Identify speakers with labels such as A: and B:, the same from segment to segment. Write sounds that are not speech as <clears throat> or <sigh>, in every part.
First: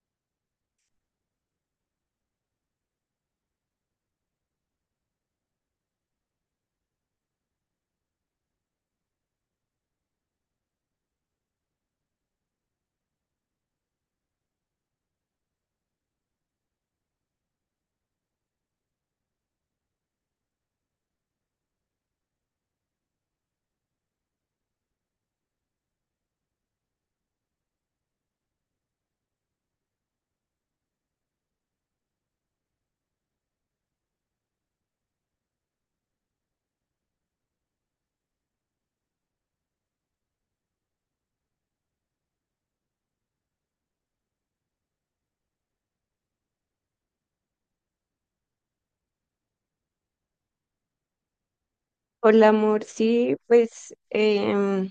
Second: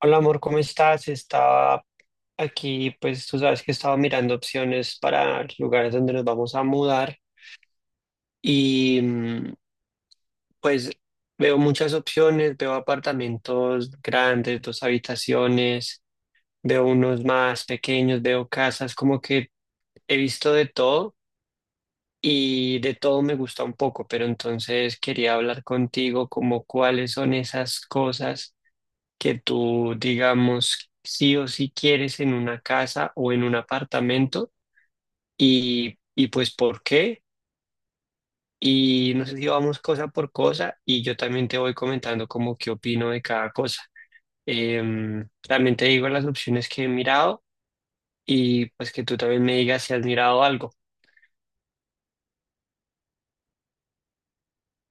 A: Hola amor, ¿cómo estás? Estaba aquí, pues tú sabes que estaba mirando opciones para lugares donde nos vamos a mudar y pues veo muchas opciones, veo apartamentos grandes, dos habitaciones, veo unos más pequeños, veo casas, como que he visto de todo y de todo me gusta un poco, pero entonces quería hablar contigo como cuáles son esas cosas que tú, digamos, sí o sí quieres en una casa o en un apartamento y pues por qué. Y no sé si vamos cosa por cosa y yo también te voy comentando como qué opino de cada cosa. También te digo las opciones que he mirado y pues que tú también me digas si has mirado algo.
B: Hola, amor. Sí, pues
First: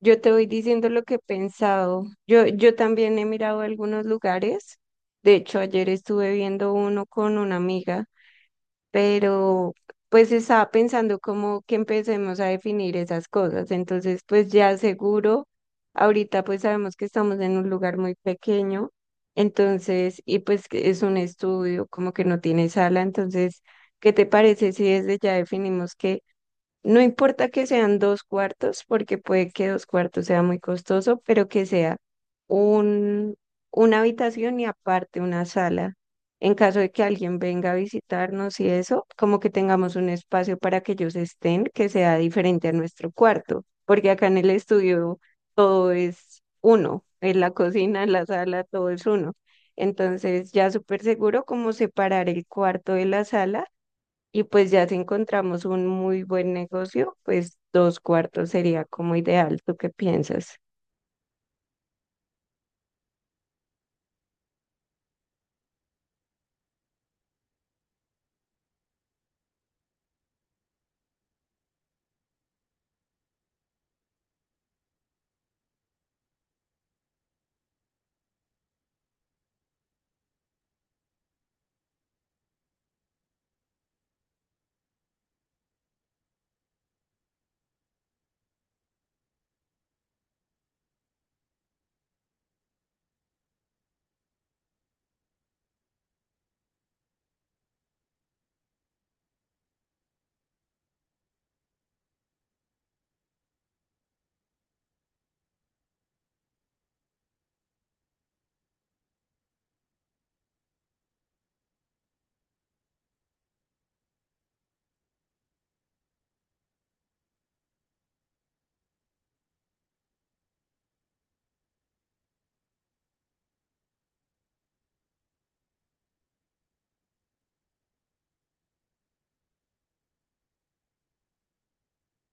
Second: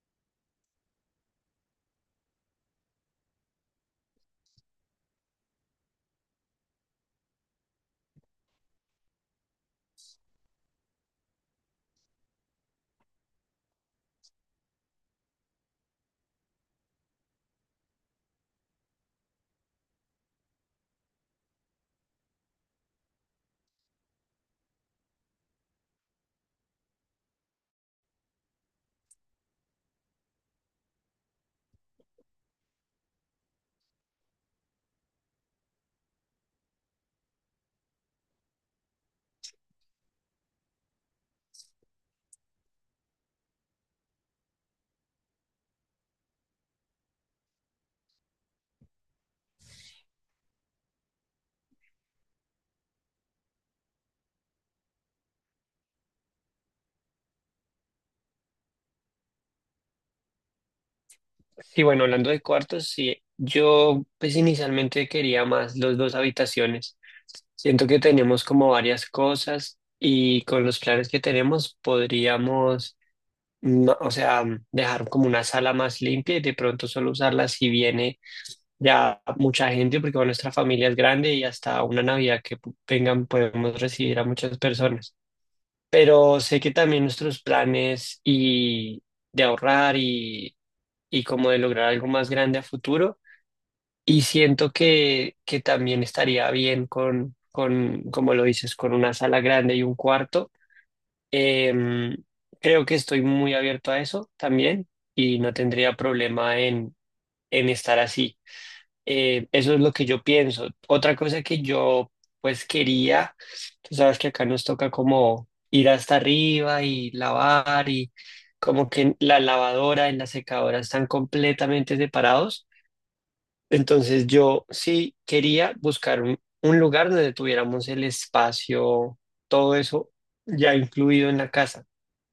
B: yo te voy diciendo lo que he pensado. Yo también he mirado algunos lugares. De hecho, ayer estuve viendo uno con una amiga, pero pues estaba pensando como que empecemos a definir esas cosas. Entonces, pues ya seguro, ahorita pues sabemos que estamos en un lugar muy pequeño. Entonces, y pues que es un estudio, como que no tiene sala. Entonces, ¿qué te parece si desde ya definimos que... No importa que sean dos cuartos, porque puede que dos cuartos sea muy costoso, pero que sea un, una habitación y aparte una sala. En caso de que alguien venga a visitarnos y eso, como que tengamos un espacio para que ellos estén, que sea diferente a nuestro cuarto, porque acá en el estudio todo es uno, en la cocina, en la sala, todo es uno. Entonces ya súper seguro como separar el cuarto de la sala y pues ya si encontramos un muy buen negocio, pues dos cuartos sería como ideal. ¿Tú qué piensas?
A: Sí, bueno, hablando de cuartos, sí, yo pues inicialmente quería más los dos habitaciones. Siento que tenemos como varias cosas y con los planes que tenemos podríamos, no, o sea, dejar como una sala más limpia y de pronto solo usarla si viene ya mucha gente, porque bueno, nuestra familia es grande y hasta una Navidad que vengan podemos recibir a muchas personas. Pero sé que también nuestros planes y de ahorrar y como de lograr algo más grande a futuro. Y siento que también estaría bien como lo dices, con una sala grande y un cuarto. Em, Creo que estoy muy abierto a eso también y no tendría problema en estar así. Eso es lo que yo pienso. Otra cosa que yo pues quería, tú sabes que acá nos toca como ir hasta arriba y lavar y como que la lavadora y la secadora están completamente separados. Entonces yo sí quería buscar un lugar donde tuviéramos el espacio, todo eso ya incluido en la casa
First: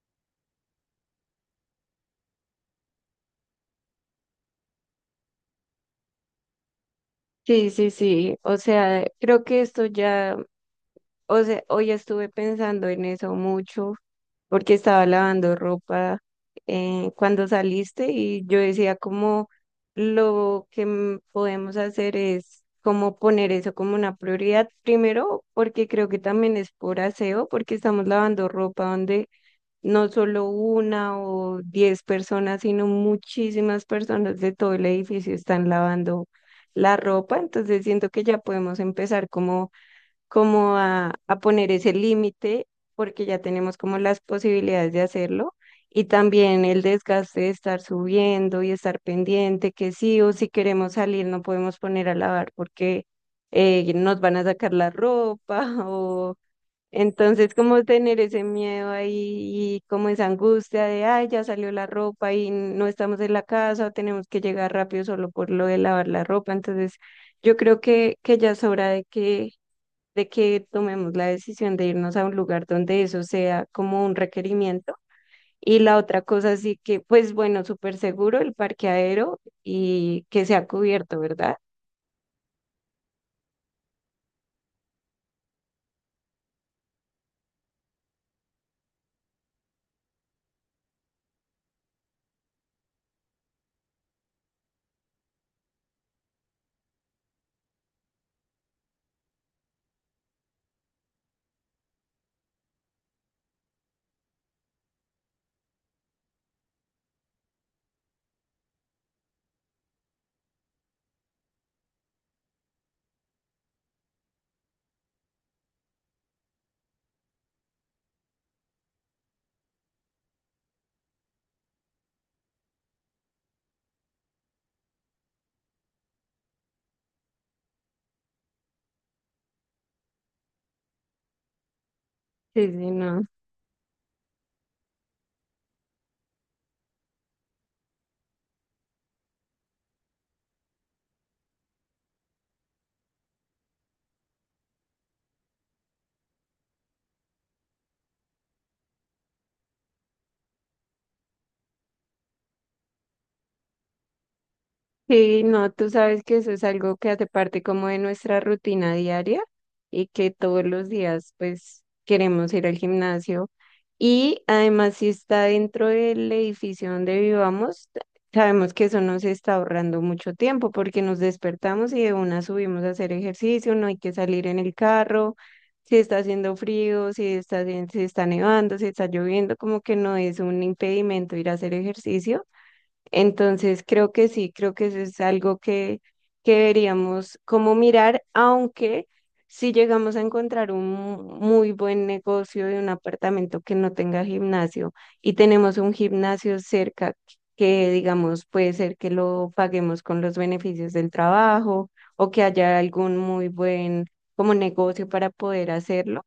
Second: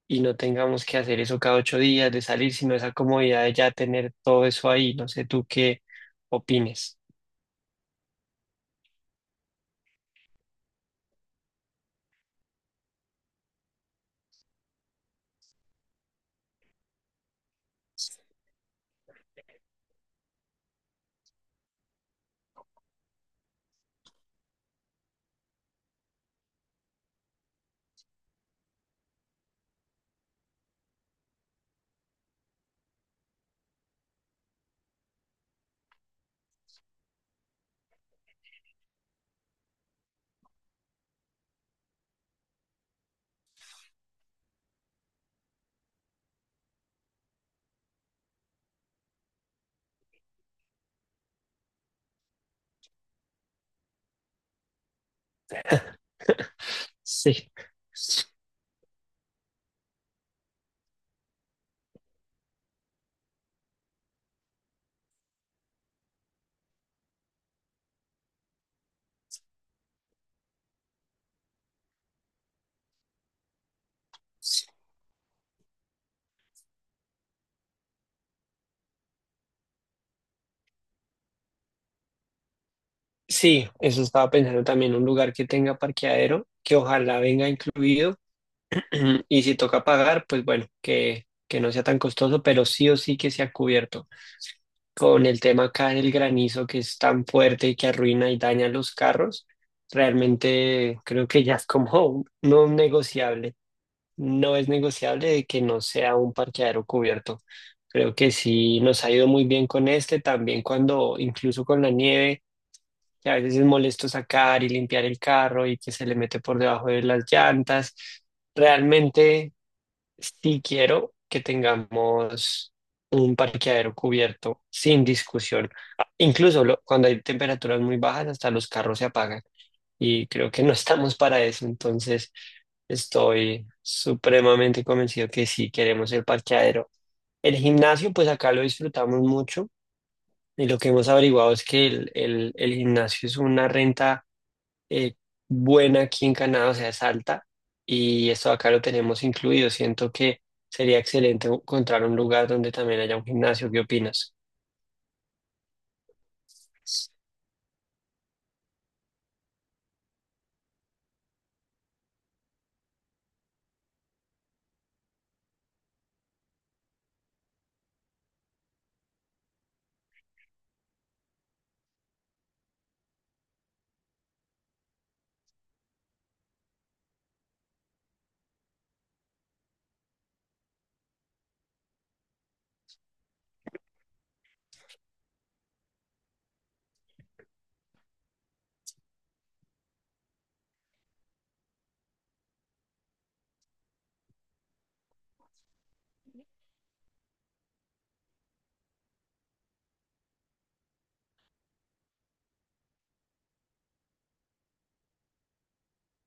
A: y no tengamos que hacer eso cada 8 días de salir, sino esa comodidad de ya tener todo eso ahí. No sé tú qué opines.
B: Sí, sí, sí. O sea, creo que esto ya, o sea, hoy estuve pensando en eso mucho porque estaba lavando ropa cuando saliste y yo decía como lo que podemos hacer es como poner eso como una prioridad primero, porque creo que también es por aseo, porque estamos lavando ropa donde no solo una o diez personas, sino muchísimas personas de todo el edificio están lavando la ropa. Entonces siento que ya podemos empezar como, como a poner ese límite, porque ya tenemos como las posibilidades de hacerlo y también el desgaste de estar subiendo y estar pendiente que sí o si queremos salir no podemos poner a lavar porque nos van a sacar la ropa <laughs> o
A: Sí.
B: entonces, como tener ese miedo ahí y como esa angustia de, ay, ya salió la ropa y no estamos en la casa, tenemos que llegar rápido solo por lo de lavar la ropa. Entonces, yo creo que ya es hora de que tomemos la decisión de irnos a un lugar donde eso sea como un requerimiento. Y la otra cosa sí que, pues bueno, súper seguro el parqueadero y que sea cubierto, ¿verdad?
A: Sí, eso estaba pensando también, un lugar que tenga parqueadero, que ojalá venga incluido <clears throat> y si toca pagar, pues bueno, que no sea tan costoso, pero sí o sí que sea cubierto. Con el tema acá del granizo que es tan fuerte y que arruina y daña los carros, realmente creo que ya es como <laughs> no un negociable. No es negociable de que no sea un parqueadero cubierto. Creo que sí nos ha ido muy bien con este, también cuando incluso con la nieve, que a veces es molesto sacar y limpiar el carro y que se le mete por debajo de las llantas. Realmente sí quiero que tengamos un parqueadero cubierto sin discusión. Ah, incluso cuando hay temperaturas muy bajas, hasta los carros se apagan. Y creo que no <laughs> estamos para eso. Entonces,
B: Sí, sí, no.
A: estoy supremamente convencido que sí queremos el parqueadero. El gimnasio, pues acá lo disfrutamos mucho. Y lo que hemos averiguado es que el gimnasio es una renta eh, buena aquí en Canadá, o sea, es alta, y esto acá lo tenemos incluido. Siento que sería excelente encontrar un lugar donde también haya un gimnasio. ¿Qué opinas?
B: Sí, no, tú sabes que eso es algo que hace parte como de nuestra rutina diaria y que todos los días pues queremos ir al gimnasio, y además si está dentro del edificio donde vivamos, sabemos que eso nos está ahorrando mucho tiempo porque nos despertamos y de una subimos a hacer ejercicio, no hay que salir en el carro, si está haciendo frío, si está, si está nevando, si está lloviendo, como que no es un impedimento ir a hacer ejercicio. Entonces, creo que sí, creo que eso es algo que deberíamos como mirar, aunque si llegamos a encontrar un muy buen negocio de un apartamento que no tenga gimnasio y tenemos un gimnasio cerca que, digamos, puede ser que lo paguemos con los beneficios del trabajo o que haya algún muy buen como negocio para poder hacerlo,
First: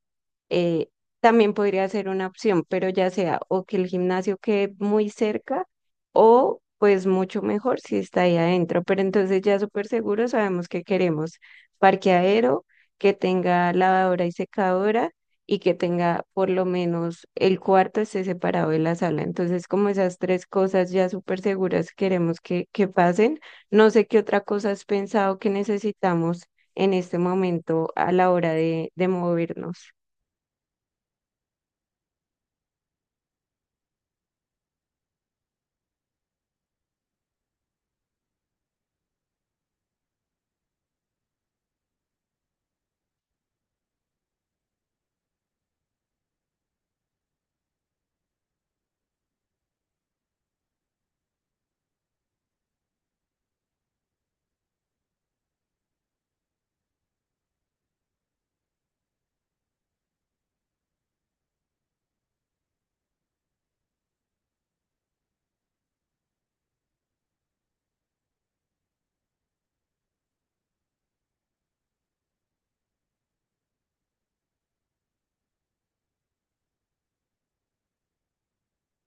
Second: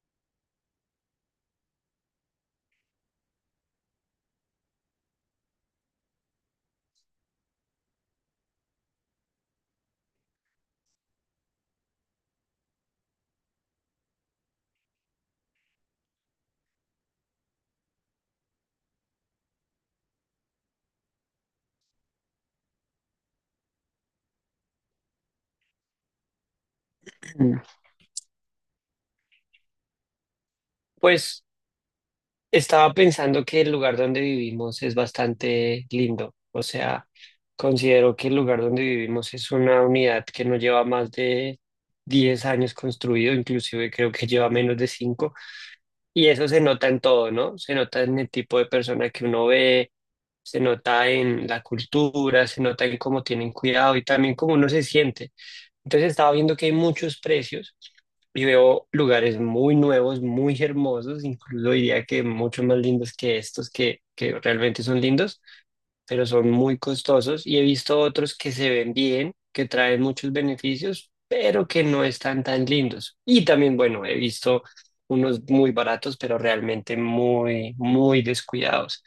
B: eh, también podría ser una opción, pero ya sea o que el gimnasio quede muy cerca o pues mucho mejor si está ahí adentro. Pero entonces ya súper seguro sabemos que queremos parqueadero, que tenga lavadora y secadora y que tenga por lo menos el cuarto esté separado de la sala. Entonces como esas tres cosas ya súper seguras queremos que pasen. No sé qué otra cosa has pensado que necesitamos en este
A: Mm.
B: momento a la hora de movernos.
A: Pues estaba pensando que el lugar donde vivimos es bastante lindo, o sea, considero que el lugar donde vivimos es una unidad que no lleva más de 10 años construido, inclusive creo que lleva menos de 5 y eso se nota en todo, ¿no? Se nota en el tipo de persona que uno ve, se nota en la cultura, se nota en cómo tienen cuidado y también cómo uno se siente. Entonces estaba viendo que hay muchos precios y veo lugares muy nuevos, muy hermosos, incluso diría que mucho más lindos que estos que realmente son lindos, pero son muy costosos y he visto otros que se ven bien, que traen muchos beneficios, pero que no están tan lindos. Y también, bueno, he visto unos muy baratos, pero realmente muy, muy descuidados.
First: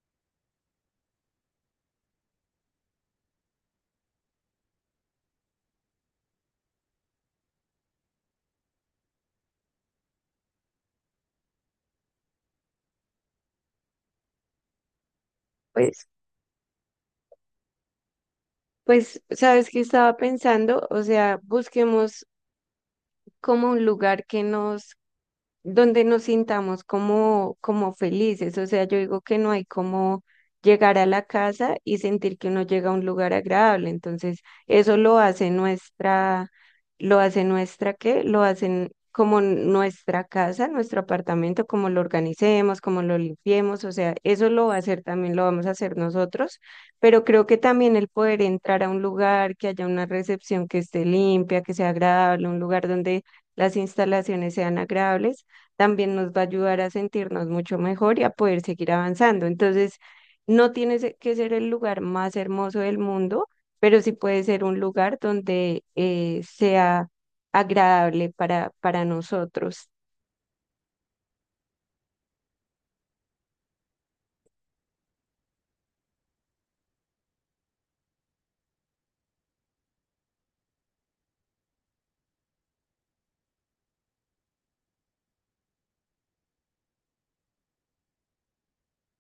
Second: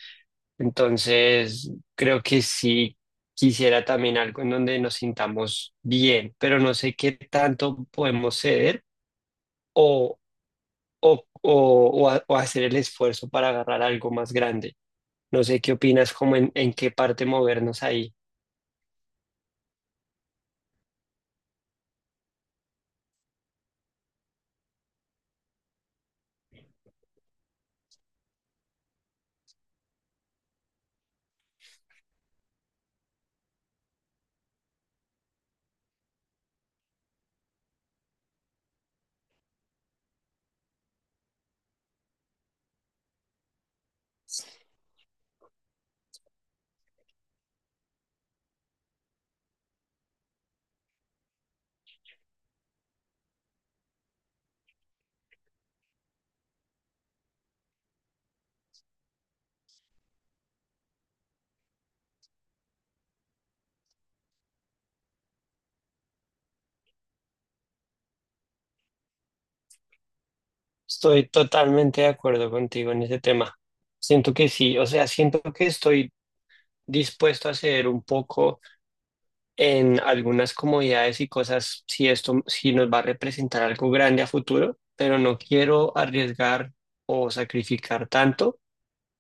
A: Entonces, creo que sí quisiera también algo en donde nos sintamos bien, pero no sé qué tanto podemos ceder o, o, o, o hacer el esfuerzo para agarrar algo más grande. No sé qué
B: Pues,
A: opinas, como en qué parte movernos ahí.
B: pues, ¿sabes qué estaba pensando? O sea, busquemos como un lugar que nos donde nos sintamos como, como felices. O sea, yo digo que no hay como llegar a la casa y sentir que uno llega a un lugar agradable. Entonces, eso lo hace nuestra, ¿qué? Lo hacen como nuestra casa, nuestro apartamento, como lo organicemos, como lo limpiemos. O sea, eso lo va a hacer también, lo vamos a hacer nosotros. Pero creo que también el poder entrar a un lugar, que haya una recepción que esté limpia, que sea agradable, un lugar donde las instalaciones sean agradables también nos va a ayudar a sentirnos mucho mejor y a poder seguir avanzando. Entonces, no tiene se- que ser el lugar más hermoso del mundo, pero sí puede ser un lugar donde sea agradable para nosotros.
A: Estoy totalmente de acuerdo contigo en ese tema. Siento que sí, o sea, siento que estoy dispuesto a ceder un poco en algunas comodidades y cosas si esto si nos va a representar algo grande a futuro, pero no quiero arriesgar o sacrificar tanto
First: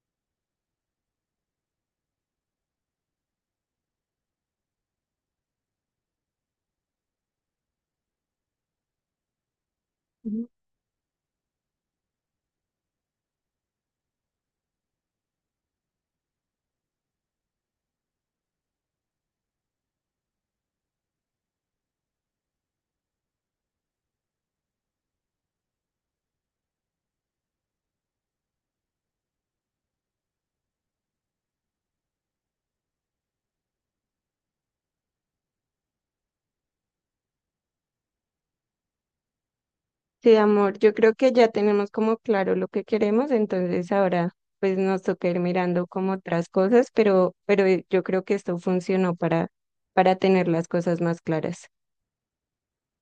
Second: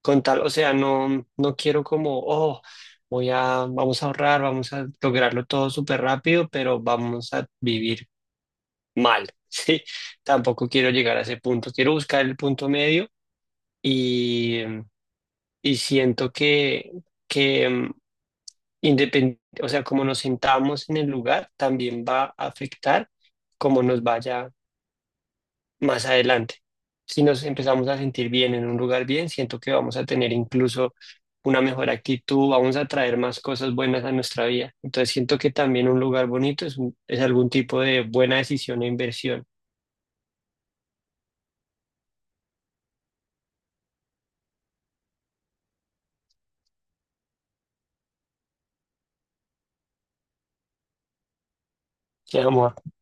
A: con tal, o sea, no quiero como, oh, voy a vamos a ahorrar, vamos a lograrlo todo súper rápido, pero vamos a vivir mal. <laughs> Sí,
B: Ujú.
A: tampoco quiero llegar a ese punto, quiero buscar el punto medio y y siento que o sea, como nos sentamos en el lugar, también va a afectar cómo nos vaya más adelante. Si nos empezamos a sentir bien en un lugar bien, siento que vamos a tener incluso una mejor actitud, vamos a traer más cosas buenas a nuestra vida. Entonces siento que también un lugar bonito es algún tipo de buena decisión e inversión.
B: Sí, amor, yo creo que ya tenemos como claro lo que queremos, entonces ahora pues nos toca ir mirando como otras cosas, pero, pero, yo creo que esto funcionó para tener las cosas más claras.
A: ¡Qué amor! A,